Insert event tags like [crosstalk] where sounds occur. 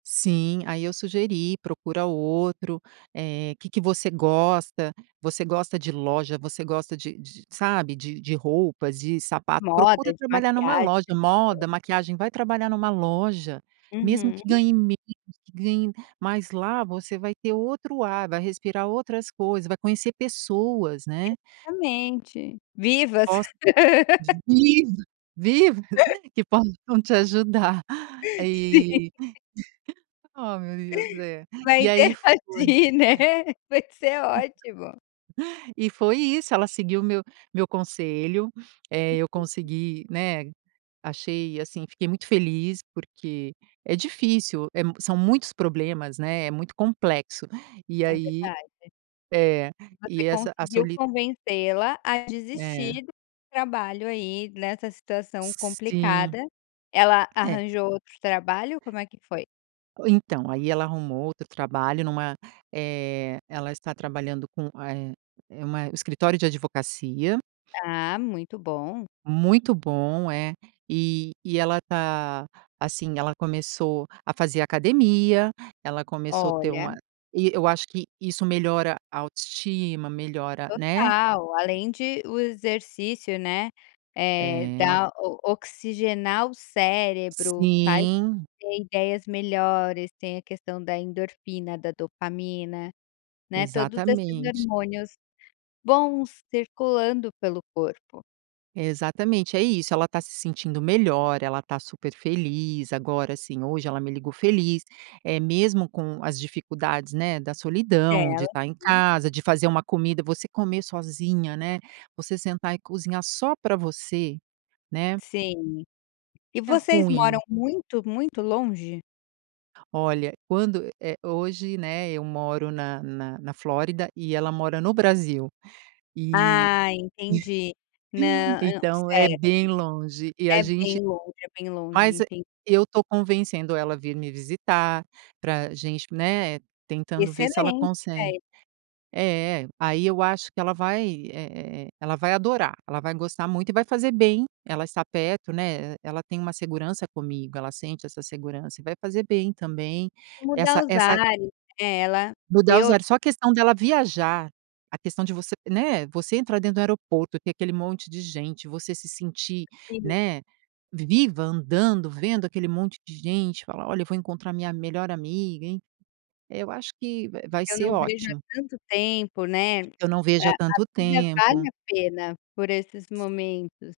Sim, aí eu sugeri, procura outro. Eh, que que você gosta? Você gosta de loja? Você gosta de de, sabe, de de roupas? De De sapato? moda, Procura de trabalhar numa maquiagem. loja moda, maquiagem, vai trabalhar numa loja. Mesmo Uhum. que ganhe menos, que ganhe mas, lá você vai ter outro ar, vai respirar outras coisas, vai conhecer pessoas, né. Exatamente. Vivas. Posta. [laughs] Vivas, vivas que possam te ajudar. Sim. Eh. [laughs] Oh meu Deus! É. Vai E aí foi interagir, né. Vai ser ótimo. [unintelligible] E foi isso. Ela seguiu o meu meu conselho. [sniffs] Eh, eu consegui, né. Achei, assim fiquei muito feliz, porque é difícil. É mu são muitos problemas, né, é muito complexo. E É aí verdade. É e Você essa a conseguiu soli convencê-la a É. desistir do trabalho aí nessa situação Sim. complicada. Ela É. arranjou outro trabalho, como é que foi? Então, aí ela arrumou outro trabalho numa eh. Ela está trabalhando com a eh eh uma escritório de advocacia. Ah, muito bom. Muito bom é. E e ela tá, assim, ela começou a fazer academia, ela começou ter Olha. uma e eu acho que isso melhora a autoestima, melhora, né Total, além de o exercício, né. Eh, É. dá o oxigenar o cérebro, faz Sim. ter ideias melhores, tem a questão da endorfina, da dopamina. Né, todos esses Exatamente. hormônios bons circulando pelo corpo. Exatamente, é isso, ela tá se sentindo melhor, ela tá super feliz. Agora, assim, hoje ela me ligou feliz, eh, mesmo com as dificuldades, né, da solidão, de tá em [unintelligible] Sim. casa, de fazer uma comida, você comer sozinha, né, você sentar e cozinhar só pra você. Né. Sim. E É vocês moram ruim. muito, muito longe? Olha, quando é hoje, né, eu moro na na na Flórida e ela mora no Brasil. Eh. Ah, entendi. [chuckles] Nã hã Então, é certo. bem longe e a É gente bem longe, é bem longe. mas é Entendi. eu tô convencendo ela vir me visitar, pra gente né, tentando ver se ela Excelente consegue ideia. É, aí eu acho, que ela vai, é é é ela vai adorar, ela vai gostar muito e vai fazer bem, ela está perto né, ela tem uma segurança comigo, ela sente essa segurança e vai fazer bem também, E mudar essa os essa ares, eh, ela Mudar ver os outra ares. Só a questão dela viajar, a questão de você né, você entrar dentro do aeroporto e ter aquele monte de gente, você se sentir, Sim. né, vi viva, andando, vendo aquele monte de gente falar: "Olha eu vou encontrar minha melhor amiga", enfim, eu acho que, va vai "Eu ser não vejo há ótimo. tanto tempo, né", Eu não vejo a há a tanto vida vale tempo. a pena, por esses momentos.